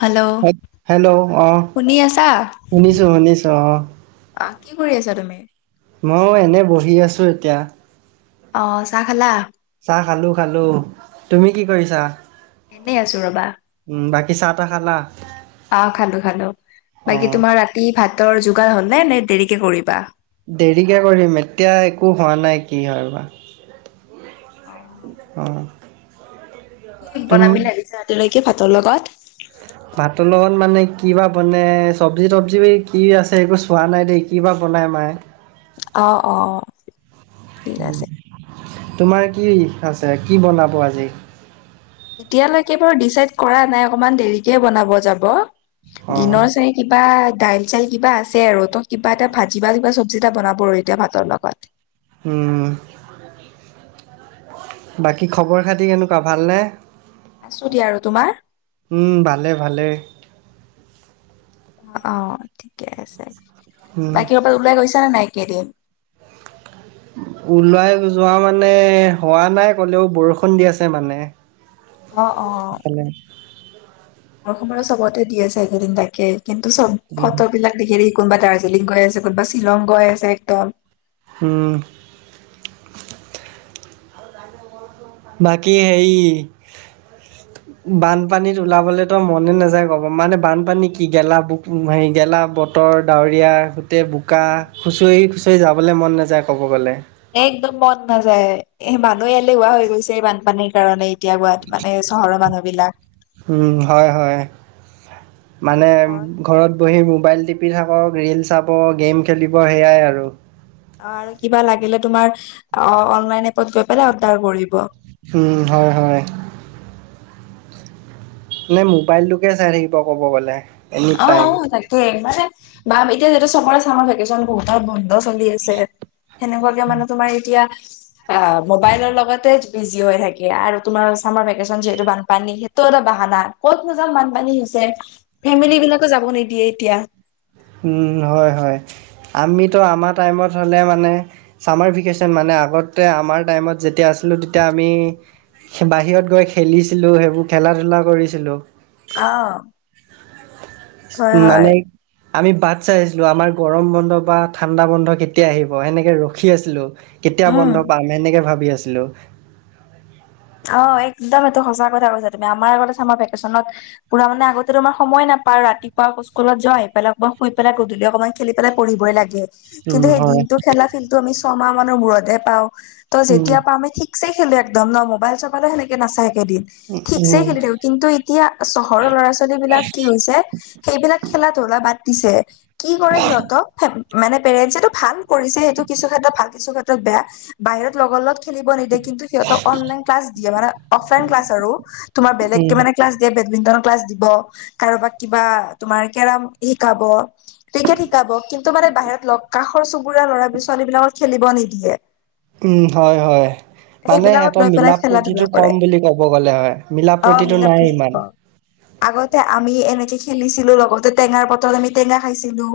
Hello হে hello অ শুনি আছা। শুনিছো শুনিছো অ অ কি কৰি আছা তুমি? ময়ো এনেই বহি আছোঁ এতিয়া। অ' চাহ খালা? চাহ খালোঁ খালোঁ। তুমি কি কৰিছা? এনেই আছোঁ ৰ'বা। উ, বাকী চাহ তাহ খালা? অ' খালোঁ খালোঁ। অ বাকি তোমাৰ ৰাতি ভাতৰ যোগাৰ হ'লনে নে দেৰিকে কৰিবা? দেৰিকে কৰিম, এতিয়া একো হোৱা নাই, কি হয় বা। অ'। অ'। কি বনাবি তুমি বুলি ভাগিছে ৰাতিলৈকে ভাতৰ লগত? ভাতৰ লগত মানে কিবা বনে, চব্জি তবজি কি আছে একো চোৱা নাই দেই, কি বা বনাই মায়ে। অ', অ'। ঠিক উ, আছে। তোমাৰ কি আছে, কি বনাব আজি? এতিয়ালৈকে বাৰু ডিচাইড কৰা নাই অকমান দেৰিকে বনাব যাব, অ দিনৰ চাগে কিবা ডাইল চাইল কিবা আছে আৰু ত' কিবা এটা ভাজি বা কিবা চব্জি এটা বনাব আৰু এতিয়া ভাতৰ লগত। হুম। বাকী খবৰ খাতি কেনেকুৱা ভালনে? আছোঁ দিয়া আৰু, তোমাৰ? উম, ভালে ভালে। অ' ঠিকে আছে। উম বাকী ক'ৰবা ওলাই গৈছা নে নাই কেইদিন? ওলাই যোৱা মানে হোৱা নাই ক'লেও বৰষুণ দি আছে মানে। অ', অ'। [unintelligible] [unintelligible] চবতে দি আছে এইদিন তাকে কিন্তু চব উম। ফটোবিলাক [unintelligible] কোনোবা দাৰ্জিলিং গৈ আছে, কোনোবা শ্বিলং গৈ আছে একদম। হুম। বাকী হেই [inaudible] বানপানীত ওলাবলৈতো মনে নাযায় ক'ব মানে বানপানী কি গেলা ব-হেৰি গেলা ব তৰ ডাৱৰীয়া গোটেই বোকা, উম, খুচৰি খুচৰি যাবলৈ মন নাযায় ক'ব গ'লে। একদম মন নাযায়। এ, মানুহে এলেহুৱা হৈ গৈছে এই বানপানীৰ কাৰণে। এতিয়া গোৱাত মানে চহৰৰ মানুহবিলাক। উম, হয় হয়, মানে ঘৰত বহি মোবাইল টিপি থাকক, ৰীল চাব, গেম খেলিব সেয়াই আৰু। অ' আৰু কিবা লাগিলে তোমাৰ অনলাইন এপত গৈ পেলাই অৰ্ডাৰ কৰিব। উম, হয় হয়। নে মোবাইলটোকে চাই থাকিব ক'ব গ'লে। Any time. অ' তাকে, মানে বা এতিয়া যিহেতু চবৰে চামাৰ ভেকেচন বহুতত বন্ধ চলি আছে, সেনেকুৱাকে মানে তোমাৰ এতিয়া অ' মোবাইলৰ লগতে বিজি হৈ থাকে আৰু তোমাৰ চামাৰ ভেকেচন যিহেতু বানপানী তৰ এটা বাহানা, ক'তনো যাম বানপানী হৈছে, ফেমিলিবিলাকো যাব নিদিয়ে এতিয়া। উম, হয় হয়। আমিতো আমাৰ টাইমত হ'লে মানে চামাৰ ভেকেচন মানে আগতে আমাৰ টাইমত যেতিয়া আছিলোঁ তেতিয়া আমি বাহিৰত গৈ খেলিছিলোঁ, সেইবোৰ খেলা ধূলা কৰিছিলোঁ। অ'। হয় হয় মানে আমি বাট চাই আছিলোঁ, আমাৰ গৰম বন্ধ বা ঠাণ্ডা বন্ধ কেতিয়া আহিব সেনেকৈ ৰখি আছিলোঁ। কেতিয়া উম বন্ধ পাম সেনেকে ভাবি আছিলো। অঁ', -একদম এইটো সঁচা কথা কৈছা তুমি আমাৰ আগত আমাৰ ভেকেশচনত - পুৰা মানে আগতে আমাৰ সময় নাপাওঁ ৰাতিপুৱা স্কুলত যোৱা আহি পেলাইক বা শুই পেলাই গধূলি অকণমান - খেলি পেলাই পঢ়িবই লাগে। কিন্তু উম সেই হয় দিনটো খেলা ফিলটো আমি ছমাহ মানৰ মূৰততে'হে পাওঁ। ত' উম যেতিয়া পাওঁ আমি ঠিক - ঠিকচে খেলো একদম ন' মবাইল-চবাইলো সেনেকে নাচায় একেদিন ঠিকছে উম খেলো। কিন্তু এতিয়া চহৰৰ ল'ৰা-ছোৱালী বিলাক কি হৈছে সেইবিলাক খেলা ধূলা বাদ দিছে। কি কৰে সিহঁতক মানে পেৰেণ্টছেটো ভাল কৰিছে সেইটো কিছু ক্ষেত্ৰতো ভাল কিছু ক্ষেত্ৰত বেয়া। বাহিৰত লগৰ লগত - খেলিব নিদিয়ে কিন্তু সিহঁতক অনলাইন ক্লাছ দিয়ে মানে অফলাইন ক্লাছ আৰু তোমাৰ উম বেলেগকে মানে - ক্লাছ দিয়ে, বেডমিন্টন ক্লাছ দিব কাৰোবাক কিবা তোমাৰ কেৰম শিকাব। ক্ৰিকেট শিকাব কিন্তু মানে বাহিৰত লগ কাষৰ চুবুৰীয়া ল'ৰা-ছোৱালী বিলাকৰ খেলিব নিদিয়ে। উমঁ, হয়-হয়। মানে সেইবিলাকত সিহঁত লৈ - পেলাই খেলা ধূলা মিলা-প্ৰিতি কৰে কম বুলি ক'ব গ'লে হয়, মিলা-প্ৰিতি অ প্ৰতিটো মিলা নাই প্ৰীতিটো ইমান। ক আগতে আমি এনেকে খেলিছিলো লগতে টেঙাৰ বতৰত আমি টেঙা খাইছিলো।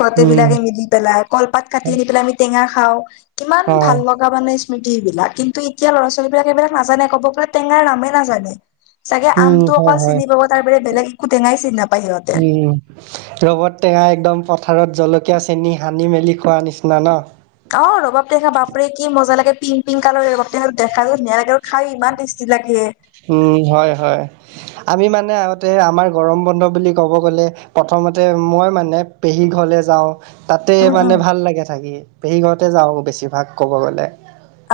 গোটেই উম বিলাকে মিলি পেলাই, কলপাত কাটি আনি পেলাই আমি টেঙা খাওঁ, কিমান অ ভাল লগ [unintelligible] স্মৃতি এইবিলাক। কিন্তু এতিয়া ল'ৰা-ছোৱালীবিলাক এইবিলাক নাজানে ক'ব গ'লে টেঙাৰ নামেই নাজানে। চাগে উম, আমটো হয় অকল হয়। চিনি পাব তাৰ বাহিৰে বেলেগ একো টেঙাই চিনি নাপায় সিহঁতে। উমঁ। ৰবাব টেঙাই একদম পথাৰত জলকীয়া, চেনি সানি মেলি খোৱাৰ নিচিনা ন। অঁ', -ৰবাব টেঙা বাপৰে কি মজা লাগে পিং-পিং কালাৰৰ ৰবাব টেঙা দেখা ধুনীয়া লাগে আৰু খাই ইমান টেষ্টি লাগে। উমঁ, হয়-হয়। আমি মানে আগতে আমাৰ গৰম বন্ধ বুলি ক'ব গ'লে - প্ৰথমতে মই মানে পেহী ঘৰলে যাওঁ। তা'তে উম উম মানে ভাল লাগে থাকি পেহী ঘৰতে যাওঁ বেছিভাগ ক'ব গ'লে।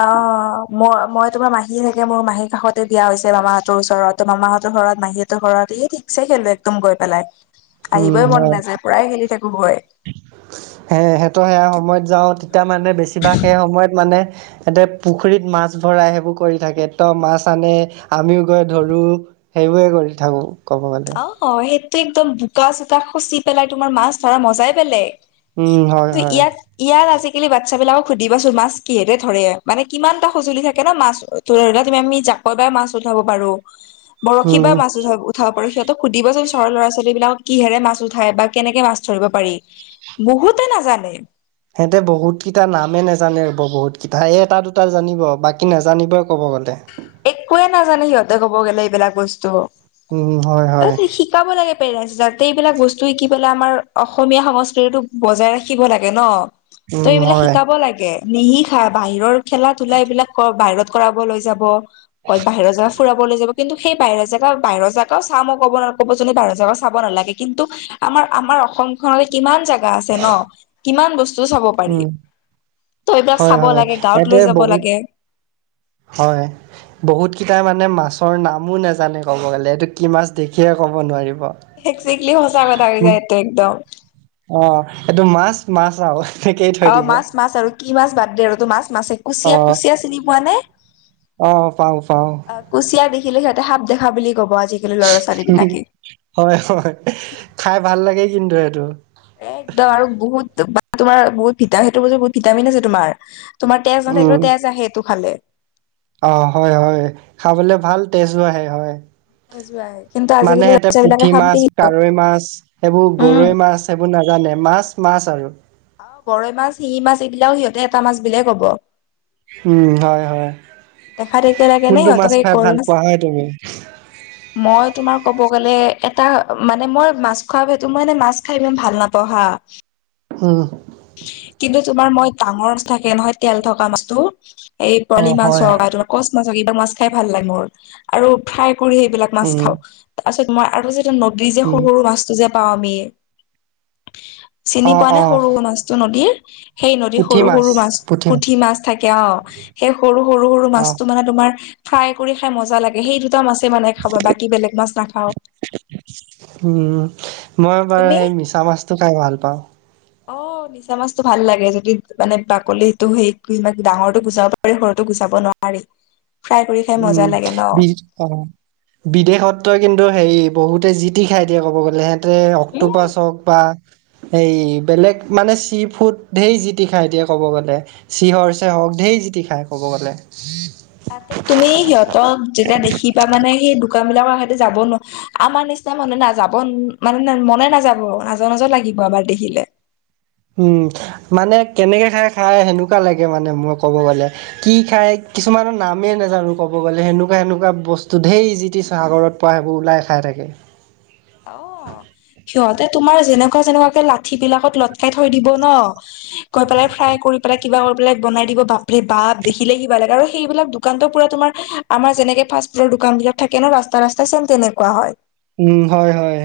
অঁহ', মই-মই তোমাৰ মাহী থাকে মোৰ মাহীৰ কাষতে বিয়া হৈছে মামাহঁতৰ ওচৰত মামাহঁতৰ ঘৰত মাহীহত- ঘৰত। এই ঠিকছে খেলো, একদম গৈ পেলাই আহিবই মন নাযায় পুৰা খেলি থাকো গৈ। হে সেইটো সেয়া সময়ত যাওঁ‌ তেতিয়া মানে বেছিভাগ সেই সময়ত মানে- সেতে পুখুৰীত মাছ ভৰাই সেইবোৰ কৰি থাকে ত' মাছ আনি আমিও গৈ ধৰো। সেইবোৰে কৰি থাকো ক'ব গ'লে। অহ', সেইটোৱেইটো একদম বোকা-চোকা খুচি পেলাই তোমাৰ মাছ ধৰা মজাই বেলেগ। উম হয় কি হয় ইয়াত- ইয়াত আজিকালি বাচ্ছা বিলাকক সুধিবা চোন মাছ কিহেৰে ধৰে, মানে কিমান এটা সঁজুলি থাকে ন' মাছ- ৰ'দত আমি জাকৈ বাই মাছ উঠাব পাৰোঁ, বৰশী বা উম মাছ উঠাব, উঠাব পাৰোঁ। সিহঁতক সুধিবচোন চহৰৰ ল'ৰা-ছোৱালী বিলাকক কিহেৰে মাছ উঠাই বা কেনেকে মাছ ধৰি পাৰি। বহুতে নাজানে। সিহঁতে বহুকেইটা নামেই নোজানে ৰ'ব বহুতকেইটা এই এট-দুটা জানিব বাকী নাজানিবই ক'ব গ'লে। একোৱে নাজানে সিহঁতে ক'ব গ'লে এইবিলাক বস্তু। উম, হয়-হয়। শিকাব লাগে পেৰেন্ট, যাতে এইবিলাক বস্তু শিকি পেলাই আমাৰ অসমীয়া সংস্কৃতিটোক বজাই ৰাখিব লাগে ন'। ত' উম এইবিলাক হয় শিকাব লাগে। নিশিকাই বাহিৰৰ খেলা-ধূলা এইবিলাক বাহিৰত- কৰাব লৈ যাব, ক'ত বাহিৰৰ জেগাত ফুৰাবলৈ যাব। কিন্তু সেই বাহিৰৰ জেগা বাহিৰৰ জেগাও ক'ব ন' ক'ব যে বাহিৰৰ জেগাও নালাগে, কিন্তু- আমাৰ-আমাৰ অসমখনলৈ কিমান জেগা আছে ন' কিমান বস্তু চাব প উম ত' এইবিলাক হয় চাব হয় লাগে গাঁৱত ইয়াতে লৈ যাব বহুত লাগে। হয়! বহুতকেইটাই মানে মাছৰ নামো নাজানে ক'ব গ'লে এইটো কি মাছ দেখিয়ে ক'ব নোৱাৰিব। একজেক্টলি সঁচা কথা হৈ যায়তে একদম। অ' এইটো মাছ মাছ আও অ' মাছ মাছ আৰু কি মাছ বাদ দে আৰু তোৰ মাছ মাছে অ কুচিয়া কুচিয়া চিনি পোৱা নে? অ' চাওঁ চাওঁ। অ কুচিয়া দেখিলে সিহঁতে সাপ দেখা বুলি ক'ব আজিকালি ল'ৰা ছোৱালী বিলাকে। হয়, হয় খাই ভাল লাগে কিন্তু এইটো। একদম আৰু বহুত বা তোমাৰ বহুত ফিতাহিটো বোলি বহুত ভিটামিন আছে তোমাৰ। তোমাৰ তেজ উম নাথাকিলো তেজ আহে এইটো খালে। অ' হয় হয় খাবলৈ ভাল তেজো আহে হয়। তেজো আহে কিন্তু মানে আজিকালি সেঁতে বাচ্ছা বিলাকে পুঠি সাপ মাছ দেখি কাৱৈ মাছ সেইবোৰ উম গৰৈ মাছ সেইবোৰ নাজানে মাছ মাছ আৰু। অ গৰৈ মাছ শিঙি মাছ এইবিলাকও সিহঁতে এটা মাছ বুলিও ক'ব। উমঁ! হয়ঁ! হয়ঁ! দেখা দেখি কেনে নাই অতক কৰমেচ পোৱা হয় তুমি মই তোমাৰ কব গ'লে এটা মানে মই মাছ খোৱা ভাটো মই এই মাছ খাই ইমান ভাল নাপাওঁ হা। উমঁ! উমঁ! কিন্তু তোমাৰ মই ডাঙৰ মাছ থাকে নহয় তেল থকা মাছটো এই অ পোৱলি মাছ হয় চব তোমাৰ কচ মাছক এইবাৰ মাছ খাই ভাল লাগে মোৰ আৰু ফ্ৰাই কৰি এইবিলাক মাছ উম খাও তাৰপাছত মই আৰু যে নদী যে উম সৰু সৰু মাছটো যে পাওঁ আমি চিনি অ পোৱা নে অ সৰু সৰু মাছ নদীৰ সেই নদীৰ সৰু সৰু মাছ পুঠি মাছ থাকে অ' সেই সৰু সৰু সৰু অ মাছটো মানে তোমাৰ ফ্ৰাই কৰি খাই মজা লাগে সেই দুটা মাছ মানে খাব বাকী বেলেগ মাছ নাখাওঁ। উমঁ! মই বাৰু তুমি সেই মিছা মাছটো খাই ভাল পাওঁ। অঁ! নিশ্চ মিছা মাছটো ভাল লাগে যদি মানে বাকলিটো সেই ই ডাঙৰতো গুচাব পাৰি সৰতো গুচাব নোৱৰি। [inaudible] উমঁ! বি অঁ! বিদেশতই কিন্তু হেৰি বহুতে জিতি খাই দিয়ে ক'ব গ'লে সেয়া ত তে অক্টো পাছ হওক বা এইেই বেলেগ মানে চি ফুড ধেৰি যি টি খায় দিয়ে ক'ব গ'লে। চিহৰ চেহক ঢেই জিতি খাই কব গ'লে। তাতে তুমি সিহঁতক যেতিয়া দেখিবা মানে সেই দোকান বিলাকৰ হয়তো যাব নোৱাৰে আমাৰ নিচিনা মানুহ নাযাব মানে মনে নাযাব নাজৰ নাজৰ লাগিব আমাক দেখিলে। উমঁ! মানে কেনেকে খাই খাই সেনেকুৱা লাগে মানে মই ক'ব গ'লে। কি খাই কিছুমানৰ নামেই নোজানো ক'ব গ'লে কেনেকুৱা সেনেকুৱা বস্তু ঢেইৰ জিতিছ সাগৰত হয়াইহো ওলাই খাই থাকে। অঁ! সিহঁতে তোমাৰ যেনেকুৱা যেনেকুৱাকে লাঠি বিলাকত লটকাই থৈ দিব ন। গৈ পেলাই ফ্ৰাই কৰি পেলাই কিবা কৰি সেবিলাক বনাই দিব বাপৰে বাপ দেখিলে কিবা লাগে আৰু সেইবিলাক দোকানতো পুৰা তোমাৰ আমাৰ যেনেকে ফাষ্ট ফুডৰ দোকান বিলাক থাকে ন ৰাস্তা ৰাস্তা চেম তেনেকুৱা হয়। উমঁ! হয়ঁ! হয়ঁ!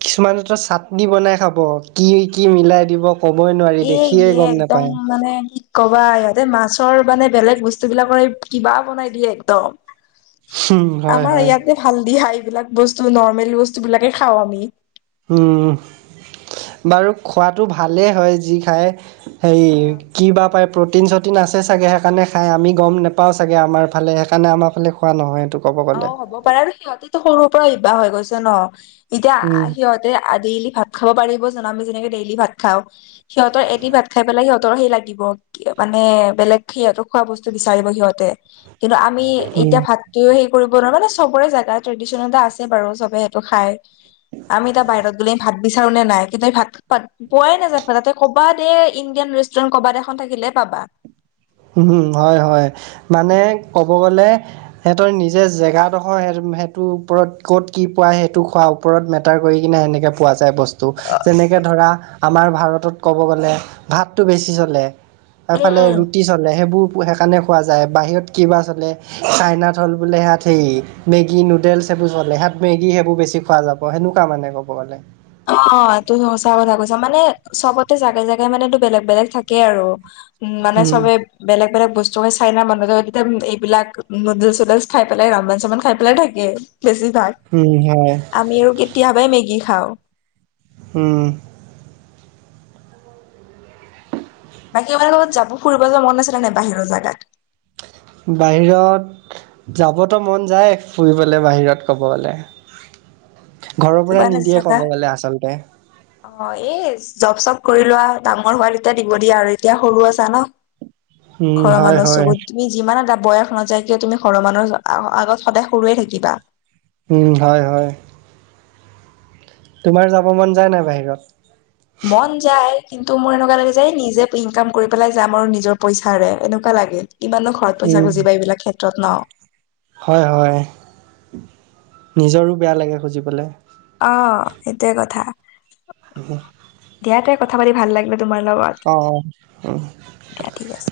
কিছুমানেতো চাটনি বনাই খাব কি কি মিলাই দিব। ক'বই নোৱাৰি এ দেখিয়ে ইয়ে গম একদম নেপায়। মানে কবা ইহঁতে মাছৰ মানে বেলেগ বস্তুবিলাকৰ কিবাও বনাই দিয়ে একদম। হুম, হয় আমাৰ হয় ইয়াতে ভাল দিয়া, এইবিলাক বস্তু নৰ্মেল বস্তু বিলাকে খাও আমি। উম, বাৰু খোৱাটো ভালেই হয় যি খাই। হেৰি কি বা পাই। প্ৰ'টিন চ'টিন আছে চাগে সেইকাৰণে খাই আমি গম নাপাওঁ চাগে, আমাৰ ফালে সেইকাৰণে আমাৰ ফালে খোৱা নহয় এইটো ক'ব অ গ'লে। হ'ব পাৰে আৰু সিহঁতেটো সৰুৰ পৰা অভ্যাস হৈ গৈছে ন এতিয়া উম সিহঁত আদি ভাত খাব পাৰিব জানো আমি যেনেকে ডেইলি ভাত খাওঁ। সিহঁতৰ এটি ভাত খাই পেলাই সিহঁতৰ সেই লাগিব। মানে বেলেগ সিহঁতক খোৱা বস্তু বিচাৰিব সিহঁতে। কিন্তু আমি উম এতিয়া ভাতটোৱেও সেই কৰিব নোৱাৰো মানে চবৰে জেগা ট্ৰেডিশনেল এটা আছে বাৰু চবে সেইটো খাই। আমি এতিয়া বাহিৰত গ'লে ভাত বিচাৰো নে নাই কিন্তু স ভাত পোৱাই নাযাবা তাতে কবাত এ ইণ্ডিয়ান ৰেষ্টুৰেণ্ট ক'বাত এখন থাকিলে পাবা। উম হয় হয়, মানে ক'ব গ'লে। সেহতৰ নিজে জেগাডোখৰ সেইটোৰ ওপৰত ক'ত কি পোৱা সেইটো খোৱা। ওপৰত মেটাৰ কৰি কিনে এনেকে পোৱা যায় বস্তু। টো, যেনেকে ধৰা আমাৰ ভাৰতত ক'ব গ'লে ভাতটো বেছি চলে। উম এফালে উম। ৰুটি চলে সেইবোৰ সেইকাৰণে খোৱা যায় বাহিৰত কিবা চলে। চাইনাত হ'ল বোলে সিহত সেই মেগী নুডেলছ সেইবোৰ চলে সিাত মেগী সেইবোৰ বেছি পোৱা যাব। অঁ সেনেকুৱা মানে ক'ব গ'লে। অঁ এইটো সচা কথা কৈছা, মানে চবতে জাগে জাগাই মানটো বেলেগ বেলেগ থাকেই আৰু। উম মানে চবে বেলেগ বেলেগ বস্তু চাইনা মানুহ তেতিয়া এইবিলাক নুডল চুডলছ খাই পেলাই ৰমমান চহন খাই পেলাই থাকে। বেছি ভাগ উম হয়। আমিও কেতিয়াবাই মেগী খাওঁ। উম বাকী আপোনৰ লগত যাব ফুৰিব যে মন নাছিলে নে বাহিৰৰ জোগাত। বাহিৰত যাবতো মন যায় ফুৰিবলৈ বাহিৰত ক'ব গ'লে। ঘৰৰ পৰা কিবা নিদিয়ে ক'ব গ'লে আচলতে। অঁ এই জব চব কৰি লোৱা ডাঙৰ হোৱা তেতিয়া দিব দিয়া আৰু এতিয়া সৰু হৈ আছা ন। উম ঘৰৰ হয় মানুহ হয় চকুত তুমি যিমান এটা বয়স নাযায় কিয় তুমি ঘৰৰ মানুহৰ আগত সদায় সৰুয়ে থাকিবা। উম হয় হয়। তোমাৰ যাব মন যায় নাই বাহিৰত। মন যায় কিন্তু মোৰ এনেকুৱা লাগে যে নিজে ইনকাম কৰি পেলাই যাম আৰু নিজৰ পইচাৰে এনেকুৱা লাগে। কিমান নো ঘৰত উম পইচা খুজিবা এইবিলাক ক্ষেত্ৰত ন। হয় হয়, নিজৰো বেয়া লাগে খুজিবলে। অঁ, সেইটোৱে কথা। উম, দিয়াতেই কথা পাতি ভাল লাগিলে। তোমাৰ লগত অঁ অঁ উম দিয়া ঠিক আছে।